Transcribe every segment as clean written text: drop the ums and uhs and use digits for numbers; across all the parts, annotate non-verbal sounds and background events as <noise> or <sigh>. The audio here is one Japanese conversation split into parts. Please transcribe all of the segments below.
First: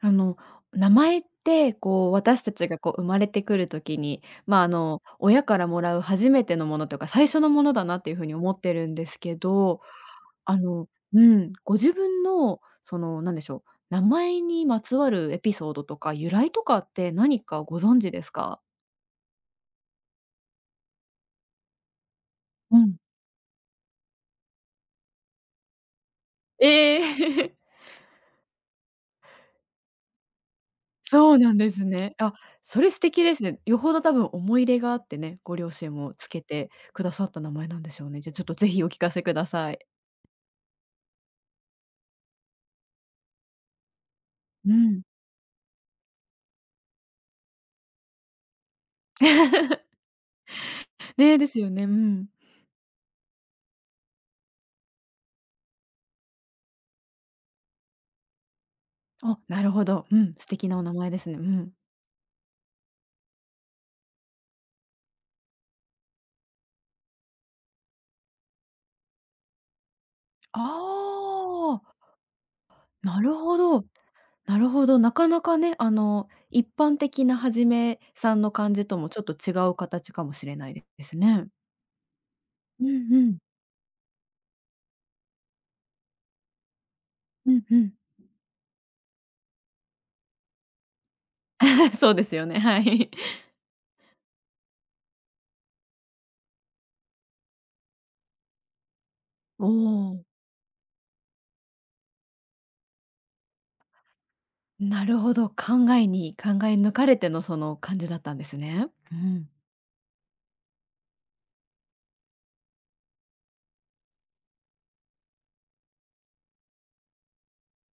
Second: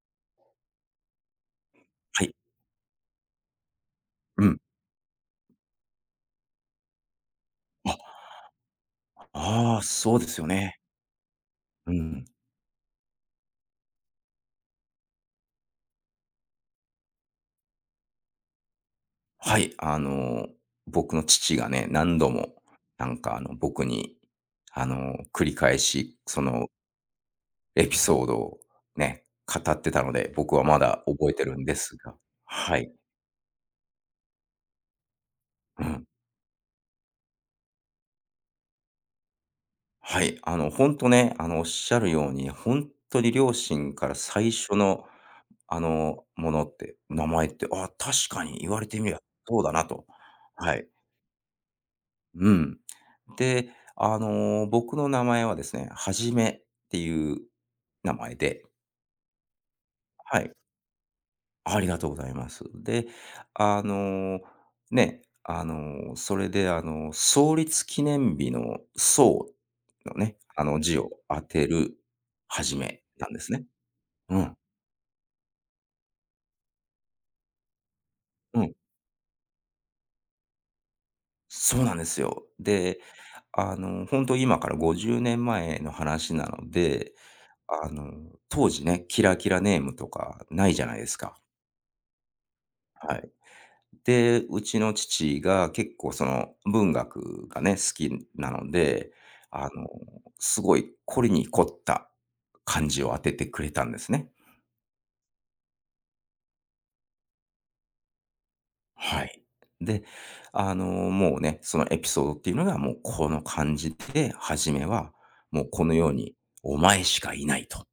あの、名前って、はい。私たちが、生まれてくる時に、うん。親からもらう初めてのものとか、最初のものだなっていあ、うふうに思ってるんですけあど、あ、そうですよあね。のうん、ごう自分ん。の、なんでしょう、名前にまつわるエピソードとか、由来とかって何かご存知ですか？はい。僕の父がね、何度も、うん。僕に、繰り返し、そのええ <laughs>。エピソードをね、語ってたので、僕はまだ覚そえうてなるんんでですすが。ね。あ、はそれい。素敵ですね。よほど多分思い入れがあってね、ご両う親ん。もつけてくださった名前なんでしょうね。じゃ、ちょっとぜひお聞かせください。はい。ほんとね、おっしゃるように、ほんとに両親から最う初ん。の、ものって、名前って、ああ、確かに言われてみればそうだな <laughs> と。はい。ね、ですよね。うん。うん。で、僕の名前はですね、はじめっていう名前で、あ、なるほど。うん、は素い、敵なお名前ですね。うん。ありがとうございます。で、あの、ね、それで、創立記念日の創のね、ああの字を当てあ、るはじめななんるですほね。ど。うん、なるほど。なかなかね、一般的なはじめさんのうん。感じともちょっと違う形かもしれないですね。そうなんですよ。うで、んうん。本当と今から50年前の話なので、うんうあん。の、当時ね、キラキラネームとかないじゃないですか。<laughs> そうですよね、はい。はい。で、うちの父が結構その文学がね、好きなので、<laughs> あおの、お、すごい凝りに凝った漢字を当ててくれたんですね。なるほど。考えに考え抜かれてのその感じだったんですね。うはい。ん。で、もうね、そのエピソードっていうのがもうこの漢字で、初めはもうこのように、お前しかいないと。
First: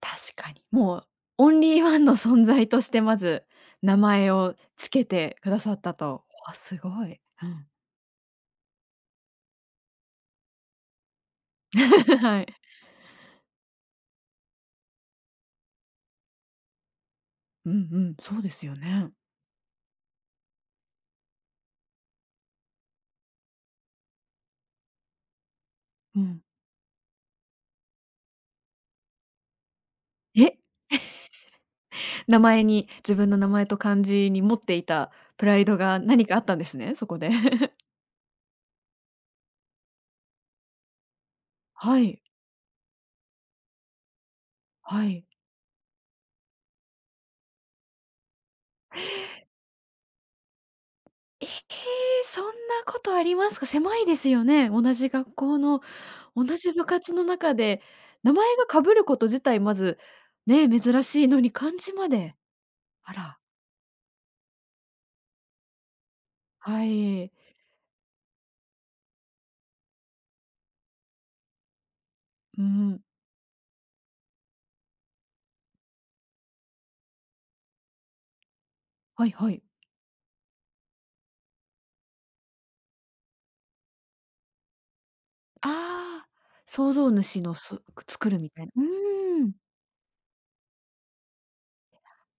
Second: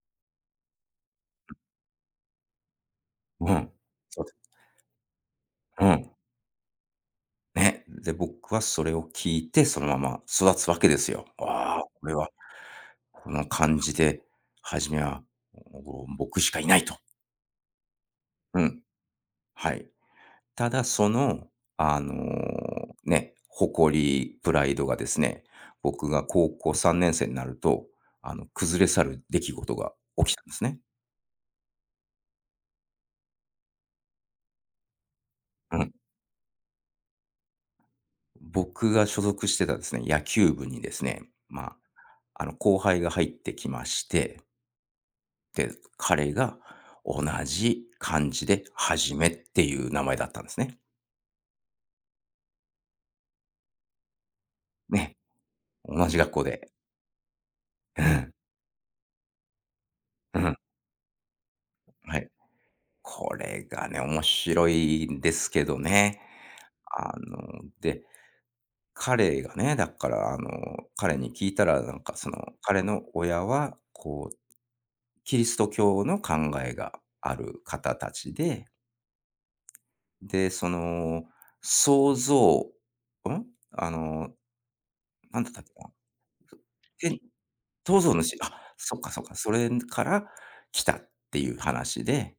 確かに。もうオンリーワンの存在としてまずうん。名そう前です。をつけてくださっうたん。と。わ、すごい。うん。ね、で、僕はそれを聞いて、そのまま育つわけですよ。わあ、これ <laughs> は、はい。この感じで、初めは、お僕しかいないと。うんうん、そうでうすよん、ね。はい。ただその、あの、ね、誇り、プライドがですね、僕うがん。高校3年生になると、崩れ去る出来事が起きたんでえ、すね。名前に自分の名前と漢字に持っていたプライドうん。が何かあったんですね、そこで。<laughs> 僕が所属してたですね、野球部にですね、まはい、あ、後輩が入ってきまして、はい。で、彼が同じ漢字ではじめっていう名前だったんですね。ええ、そんなことありますか？狭いですよね、同じね、学校の同じ学校同で。じ部活の中で、う名ん、前がかぶること自体まず、うん、ね、珍しいのに漢字まはい。で。あこら、れがね、面白いんですけどね。はあい。の、で、彼がね、だから彼に聞いたら、なんかその、う彼ん。の親は、こう、キリスト教の考えがある方たちで、はいはい。で、その、創造、ん？あの、なんだったっけな。ああ、創造天、主のそうそう、作主、るあ、みたいな。うそっかそっか、ーそん。れから来たっていう話で、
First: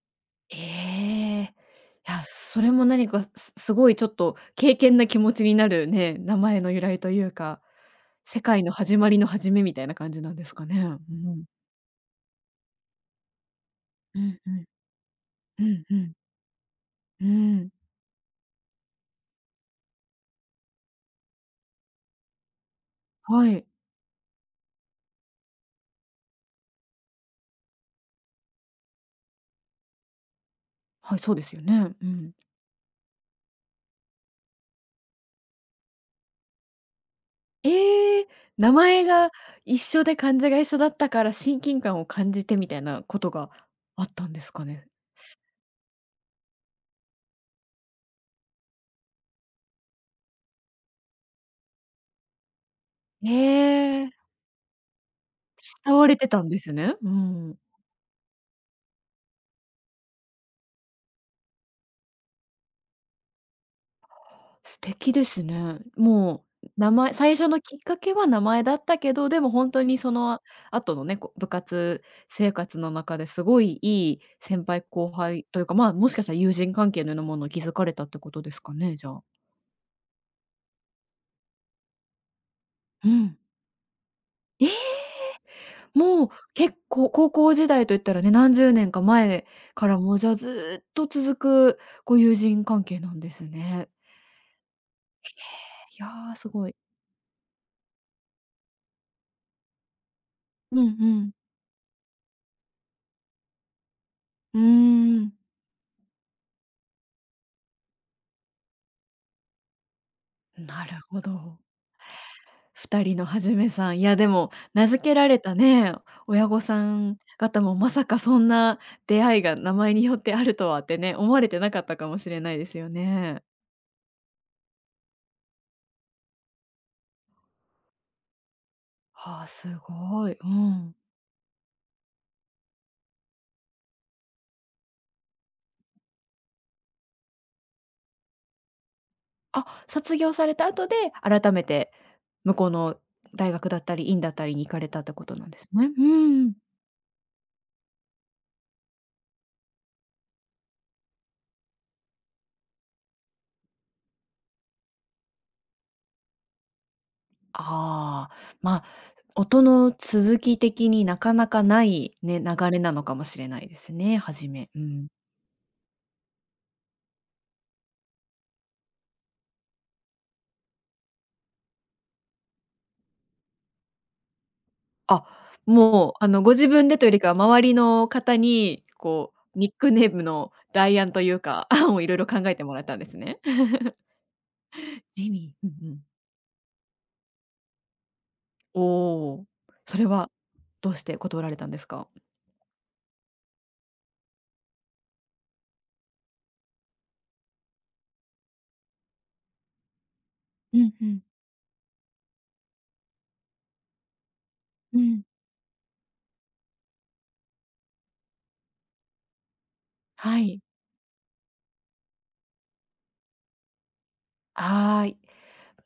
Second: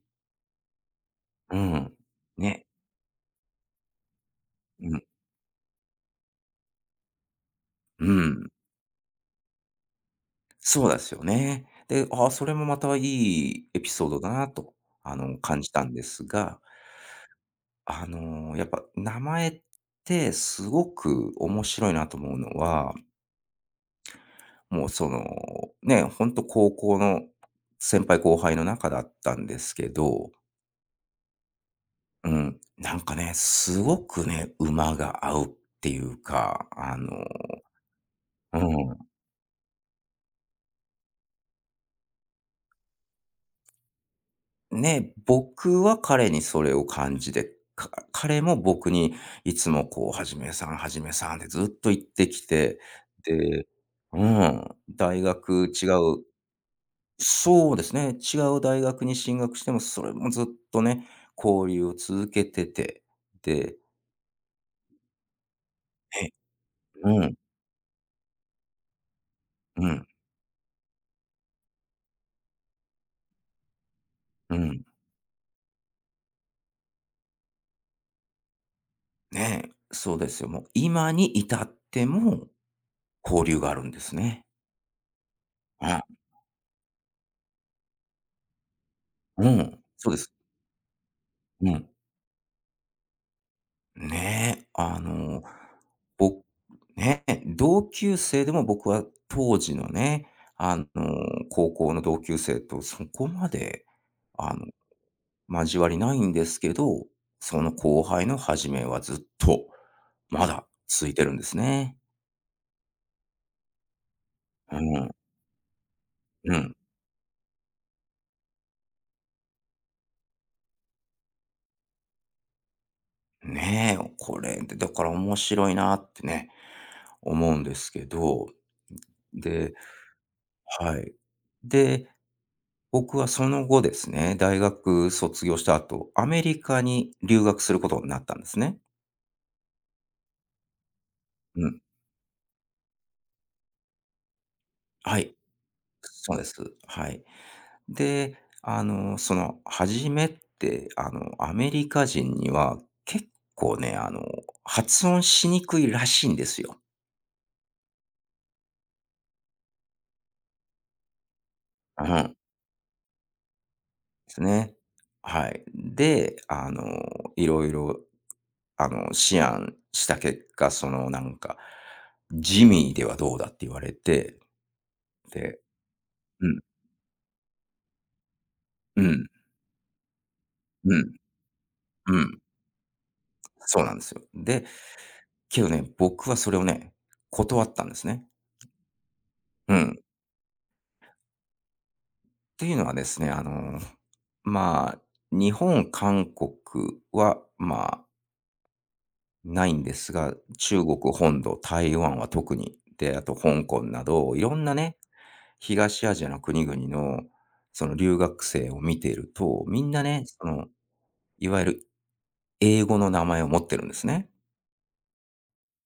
ええ。うん。いや、そね、れも何かすごいちょっと敬虔うん、な気持ちになるね、名前の由来というか、う世ん。界の始まりの始めみたいな感じなんですかね。そうでうすよん。ね。で、ああ、それもまたいいエピソーうドだんなうん。と、感うじたんんうでん。すが、うん。やっぱ名前ってすごく面白いなと思うのは、はい。もうその、ね、ほんと高校の先輩後輩の中だったんですけど、はい、そうですよね。ううん。ん、なんかね、すごくね、馬が合うっていうか、ええ、う名ん。前が一緒で漢字が一緒だったから親近感を感じてみたいなことがあったんですかね？ね、僕は彼にそれを感じて、か彼も僕にいつもこう、はじめさんってずっと言ってきて、で、ええ、うん、大学違慕われう、てたんですね。うん。そうですね、違う大学に進学しても、それもずっとね、交流を続けてて、で、素敵ですね。え、もう名前う最ん、初のきっかけは名前だったけど、でも本当うにん、その後のね、部活生活の中ですごいいいう先輩ん。後輩というか、まあ、もしかしたら友人関係のようなものを築かれたってことですかね、じゃあ。ねえ、そうですよ。もう今に至ってもうん。交流があるんですね。え！あ、もう結構高校時代といったらね、何十年か前うん、からそもうでうじゃす。あずっとう続くん。ご友人関係なんですね。ねえ、いや、僕、すごい。ねえ、同級生でも僕は当時のね、あうの、んうん。高校の同級生とそこまで、あうーの、ん。交わりないんですけど、その後輩の始めはずっと、まだなる続いほてるんですど。ね。二人のはじめさん、いやでもう名付ん、けられたね、親う御ん。さん方もまさかそんな出会いが名前によってあるとはってね、思われてなかったかもしれないですよね。ねえ、これ、だから面白いなってね。思うんですけど、はあ、すで、ごい。うん。はい。で、僕はその後ですね、大学卒業した後、アメリカに留学することになったんですね。あ、卒業された後で、改めうん。て向こうの大学だったり、院だったりに行かれたってはこい。となんですね。うそうでん。す。はい。で、その初めって、アメリカ人には結構ね、発音しにくいらしいんですよ。ああ、まあ、音の続き的になかなかなういん。ね、流れなのかもしれないですね、です初め。ね。うん。はい。で、いろいろ、思案した結果、その、なんか、ジミーではどうだって言われて、あ、で、もう、うごん、自分でというよりかは、周りの方に、うん、ニックネームのう代案ん、というか、<laughs> 案をいろういろ考ん、えてもらったんですね。そうなん <laughs> ですよ。で、ジミけー。どうんね、うん。僕はそれをね、断ったんですね。おお、うん。それはどうして断られたんですか？っていうのはですね、まあ、日本、韓国は、まあ、ないんですが、う中ん国うん。本土、台湾は特に、で、あと香港など、いろんなね、うん、東アジアの国々の、その留学生を見ていると、みんなね、はそい。の、いわゆる英語の名前を持ってるんですね。はーい。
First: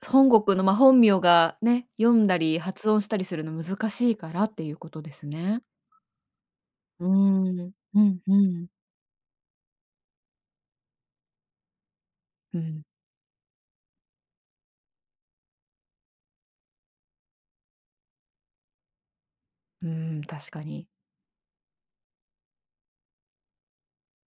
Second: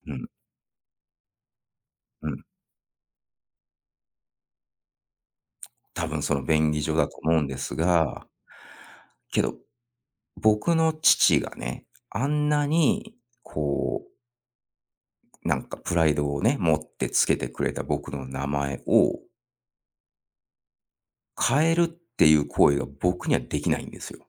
うん、本国の、まあ、本名がね、読んうだん。り発音したりするの難しいからっていうことですね。多分その便宜上うだーと思うんでん、すうんが、うん。けど、僕の父がね、あんうなん、に、こう、なんかプライドをね、持ってつけてくれた僕の名前をうん、確かに。変えるっていう行為が僕にはできないんですよ。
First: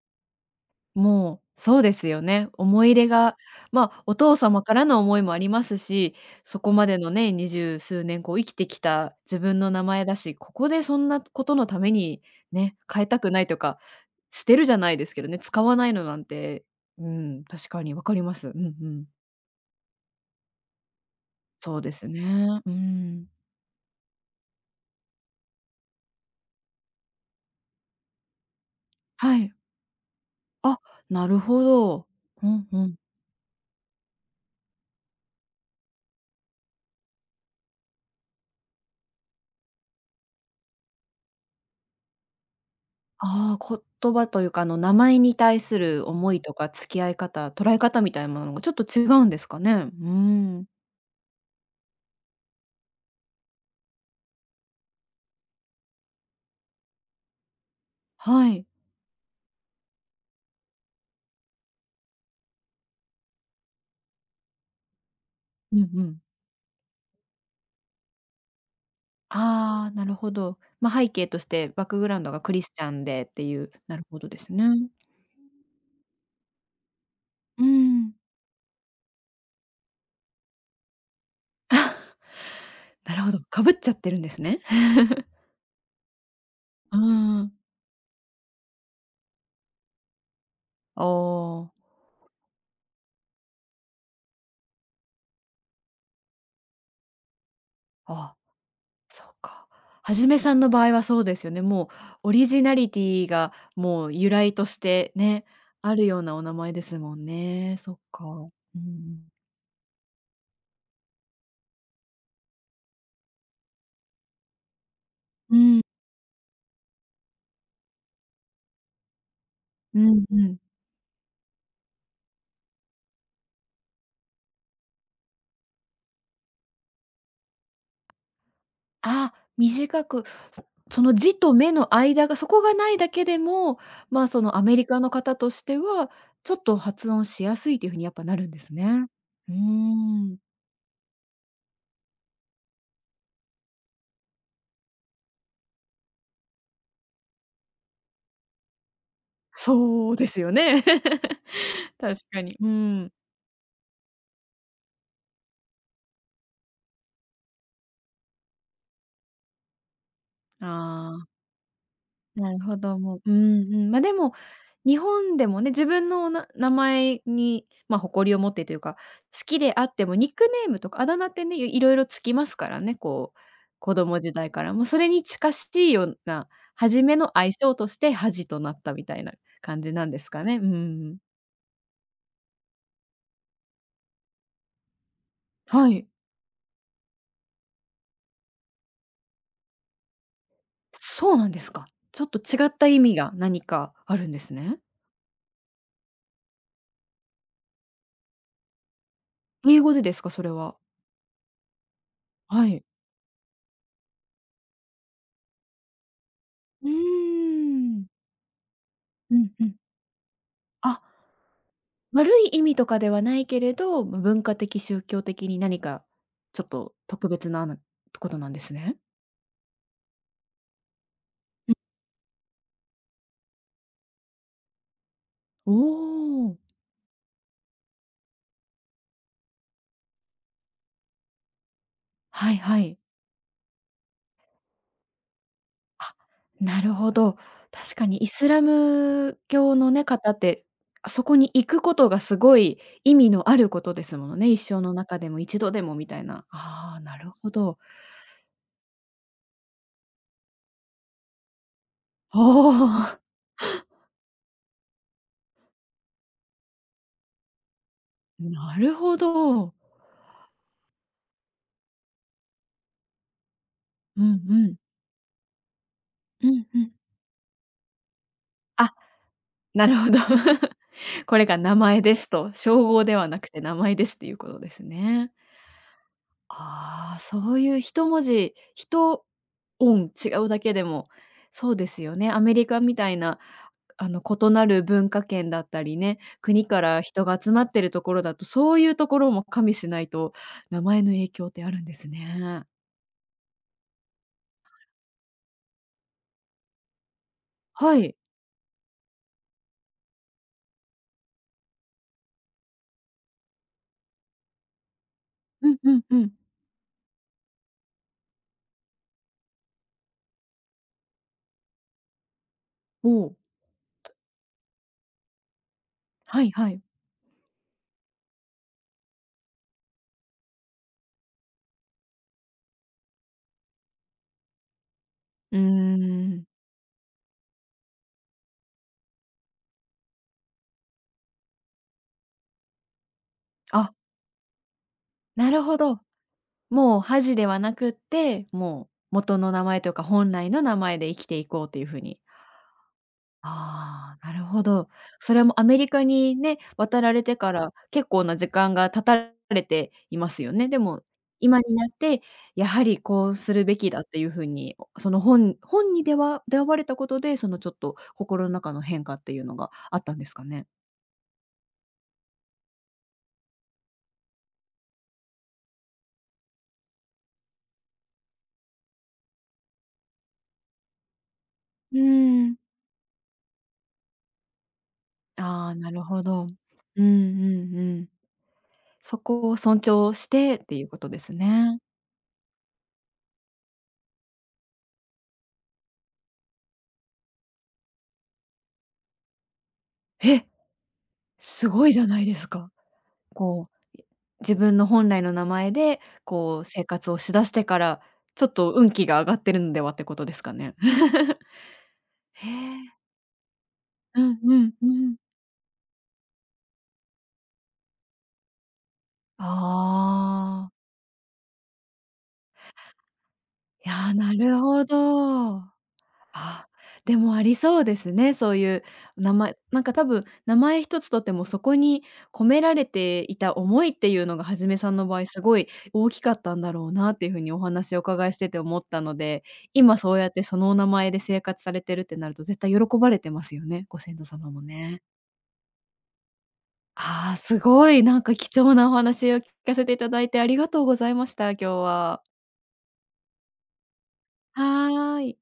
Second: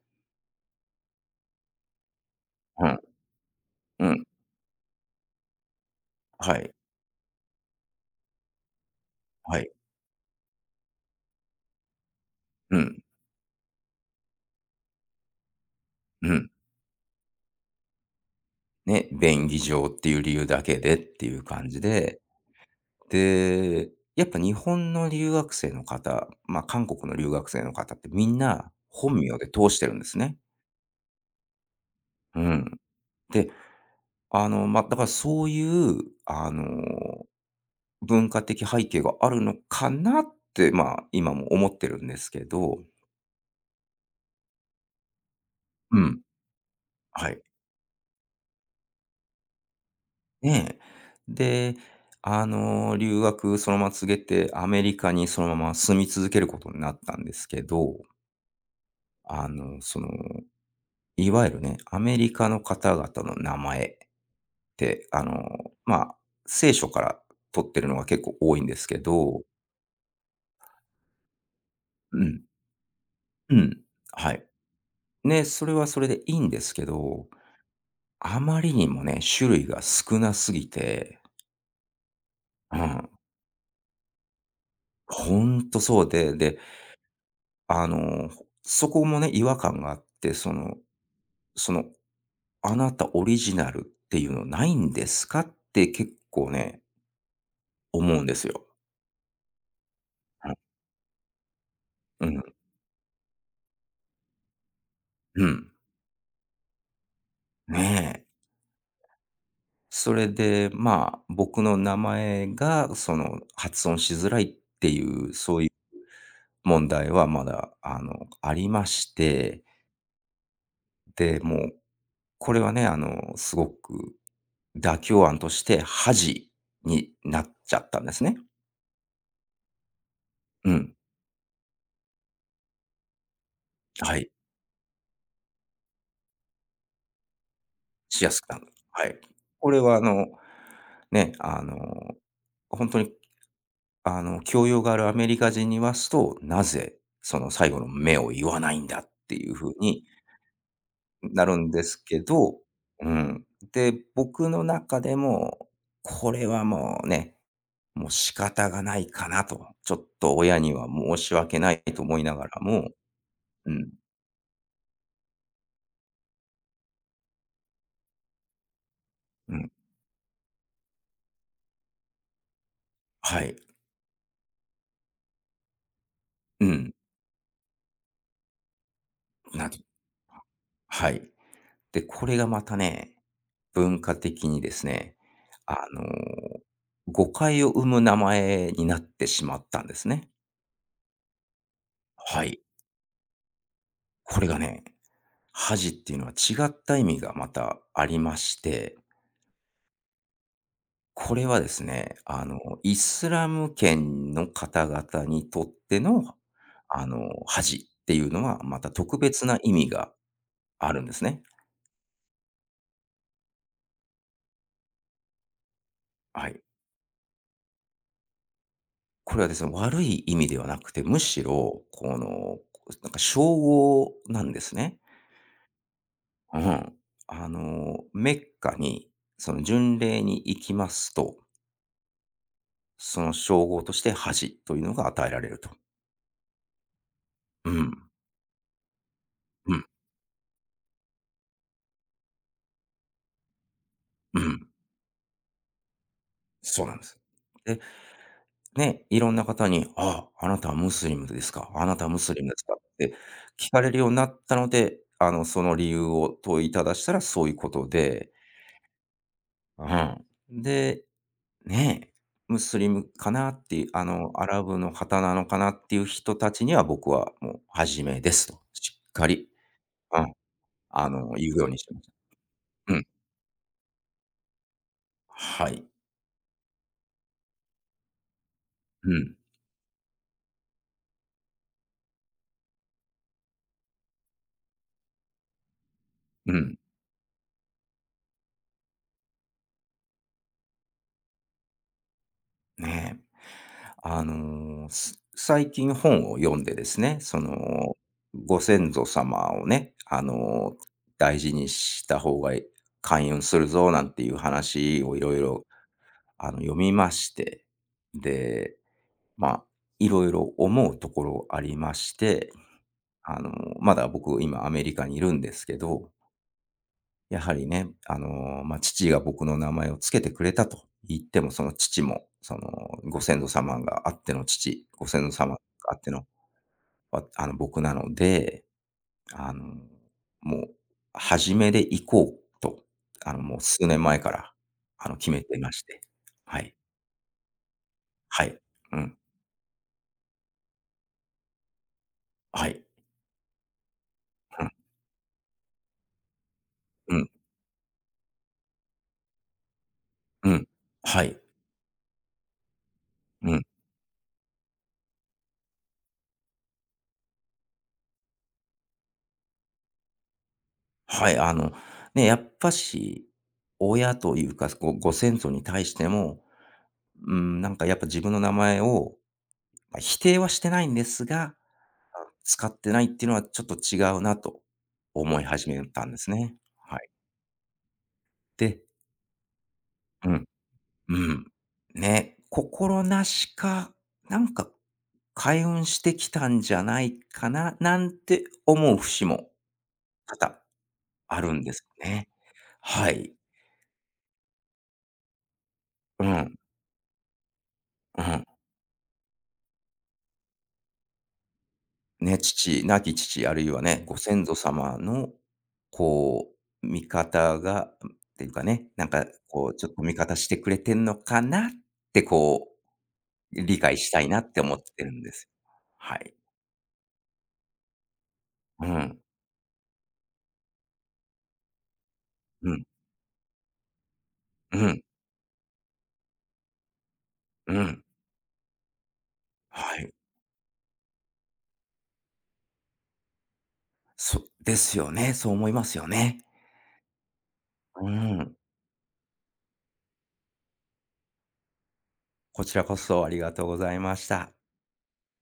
もう、そうですよね。思ういん、入れが、まあ、うおん、父様からの思いもありますし、はそこい、までのね、20数年生きてきた自は分のい、名前だし、ここでそんなことのためにね、うん、変えたくないとか、捨てるじゃないですけどね、使わないのなんうん。て、うん、確かにわかります。うんうん。ね、便宜上っていう理由だけでっていう感そじうですで、ね。うん。で、やっぱ日本の留学生の方、ま、韓国の留学生の方ってみんな本名はでい。通してるんですね。あ、なるほど。ううんん。うん。で、まあ、だからそういう、あの、文化的背景があるのかなって、まあ、今も思ってるんですけど。ああ、言葉というか、名前に対すうるん、思いとか付き合いはい。方、捉え方みたいなものがちょっと違うんですかね。うーん。ねえ。で、留学そのまま告げて、アメリカにそのまま住み続けることになったんですけど、はい。その、いわゆるね、アメリカの方々の名前って、うんうまあ、ん。聖書から取ってるのが結構多いんですけど、ああ、なるほど。ま、背景としてバックグうラウンドがん、クリスチャンでってういう、ん、なるほどはでい。すね。ね、それはそれでいいんですけど、うーん。あまりにもね、種類が少なすぎて、うん、なるほど、かぶっちゃってるんですね。<laughs> ほんとそうで、で、うーん。あの、そこもね、違和感があって、その、あその、あ。あなたオリジナルっていうのないんですかって結構ね、あ思うんであ。すよ。そうか。はじめさんの場合はそうですよね。もううオん、うリん、ジナリティがもう由来としてね、うん。あるようなお名前ですもんね。そっねか。え。うんそれで、まあ、僕の名前が、その、発音しづらいっていう、そうういうん。問題はまだ、ありまして、うん、うんうん。で、もう、これはね、すごく妥協案として恥になっちゃったんですね。あ、短く、そうん。その字と目の間がそこがないだけでも、はま、あい。そのアメリカの方としては、ちょっと発音しやすいという風にやっしぱやなするくんなでる。すはね。い。うーこれは、ん。ね、本当に、教養があるアメリカ人に言わすと、なぜ、その、最後の「目を言わないんだっていう風にそうですよね。<laughs> なるんです確けかに。ど、ううん。ん。で、僕の中でも、これはもうね、もう仕方がないかなと、ちょっと親にはあ申あ。し訳ないと思いながなるらほも、ど、もう、ううんうん、ん。ま、でも、日本でもね、自分の名前に、まあ、誇りを持ってというか、好うきん、であってもニックネームとかあだ名ってね、いろいろつきますからね、はい、子供時代から。もうそれに近しいような、うん、初めの相性として恥となったみたいなな、感じなんですかね。うんうはん。い。で、これがまたね、文化的にですね、あはの、い。誤解を生む名前になってしまったんですね。そうなんですか。ちょっとはい。違った意味が何かあるんこでれすがね。ね、恥っていうのは違った意味がまたありまして、英語でですか？それは。これはですね、はい。イスラム圏の方々にとっての、うー恥っん。ていうのは、また特う別んなう意ん。味がああるんですね。悪い意味とかではないけれど、ま文化的、宗教的に何かはちい。ょっと特別なことなんですね。これはですね、悪い意味ではなくて、むしろ、この、なんか称号なんですね。おうお、ん。メッカに、その巡礼に行きますと、はいはい。その称号として恥というのが与えられると。あ、なるほど。うん。確かにイスラムう教ん。のね、方って、あそこに行くことがすごい意味のあることですものうね。一ん。生の中でも一度でもみたいな。そうなあんあ、です。なるほど。で、ね、いろんな方に、ああ、あなたはムスリムですか、あなたはムスあリムですかってお、聞かれるようになったので、その理由を問いただしたらそういうことで、<laughs> なるほど。うん。で、ね、ムスリムかなっていう、うんアラうブん。の方なのかなっていう人うたちんにうはん。僕はもう初めですと、しあっかり、なるほど。うん、<laughs> これ言がうよう名にして前ましですた。と、称う号ん。ではなくて名前ですっていうことですね。はい。ああ、そういう一文字、う一ん。音違うだけでも、そうですよね。アメリカみたいな、異なる文化圏だったりね、う国ん。から人が集まってるところだと、そういうところも加味しないと、名前の影響ってあるんですね。ね。あの、す最近本を読んでですね、その、はい。ご先祖様をね、大事にした方がい、開運するぞなんていう話をいろいろ、うんうんうん。読みまして、で、まあ、いろいろ思うところありまして、おお、あの、まだ僕今アメリカにいるんですけど、はいはい。やはりね、まあ、父が僕の名前をつけてくれたと言っても、その父も、その、ご先祖様があっての父、ご先祖様うがーあっての、ん。わ、僕なので、あの、もう初めで行こうと、もう数あ、年前から、決めなてるまほしど。て。はい。もう恥ではなくっはて、い。もううん。元の名前というか、本来の名前で生きていこうという風に。はい。ああ、なるうほん。ど。それもアメリカにね、渡らうれん。てから結構な時間が経たれていますうよん。ね。でも、はい。今になって、やはりこうすうん。るべきだっていう風に、その本に出会われたことで、そのちょっと心の中の変化っていうのがあったんですかね？はい。ね、やっぱし、親というか、ご先祖に対しても、うん、なんかやっぱ自分の名前を、まあ、否定はしてないんですが、うーん。使ってないっていうのはちょっと違うなと思いあ始あ、めなるたんでほすど。ね。はうんうい。んうん。で、そこを尊重しうん、てっていうことうですん。ね。ね、心なしか、なんか開運してきたんじゃないかな、なんて思う節も多え、々あるんすですごいじゃないね。ですか。はい。こう、自分の本来の名前で、うん、生活をしだしてから、うちん。ょっと運気が上がってるんではってことですかね？<laughs> ね、へ父、え。亡き父、あるいはね、ごうん先う祖んう様ん。の、こう、味方が、っていうかね、なんか、こう、ちょっと味方してくああ、れてんのかなって、こう、理い解やしー、たいななっるて思っほてるんです。ど。はい。あ、でもありそうですね、そういううん、名前なんか多分名前一つとってもそこに込めうらん、れていた思いっていうのがはじうめさんん、の場合すごい大きかったんだろうなっていう風におう話をおん。伺いしてて思ったので、は今い。そうやってそのお名前で生活されてるってなると絶対喜ばれてますよね、ご先祖そ様もですね。よね、そう思いますよね。ああ、すごいうなんか貴ん。重なお話を聞かせていただいてありがとうございました、今日は。こちらこそありがとうございました。はーい。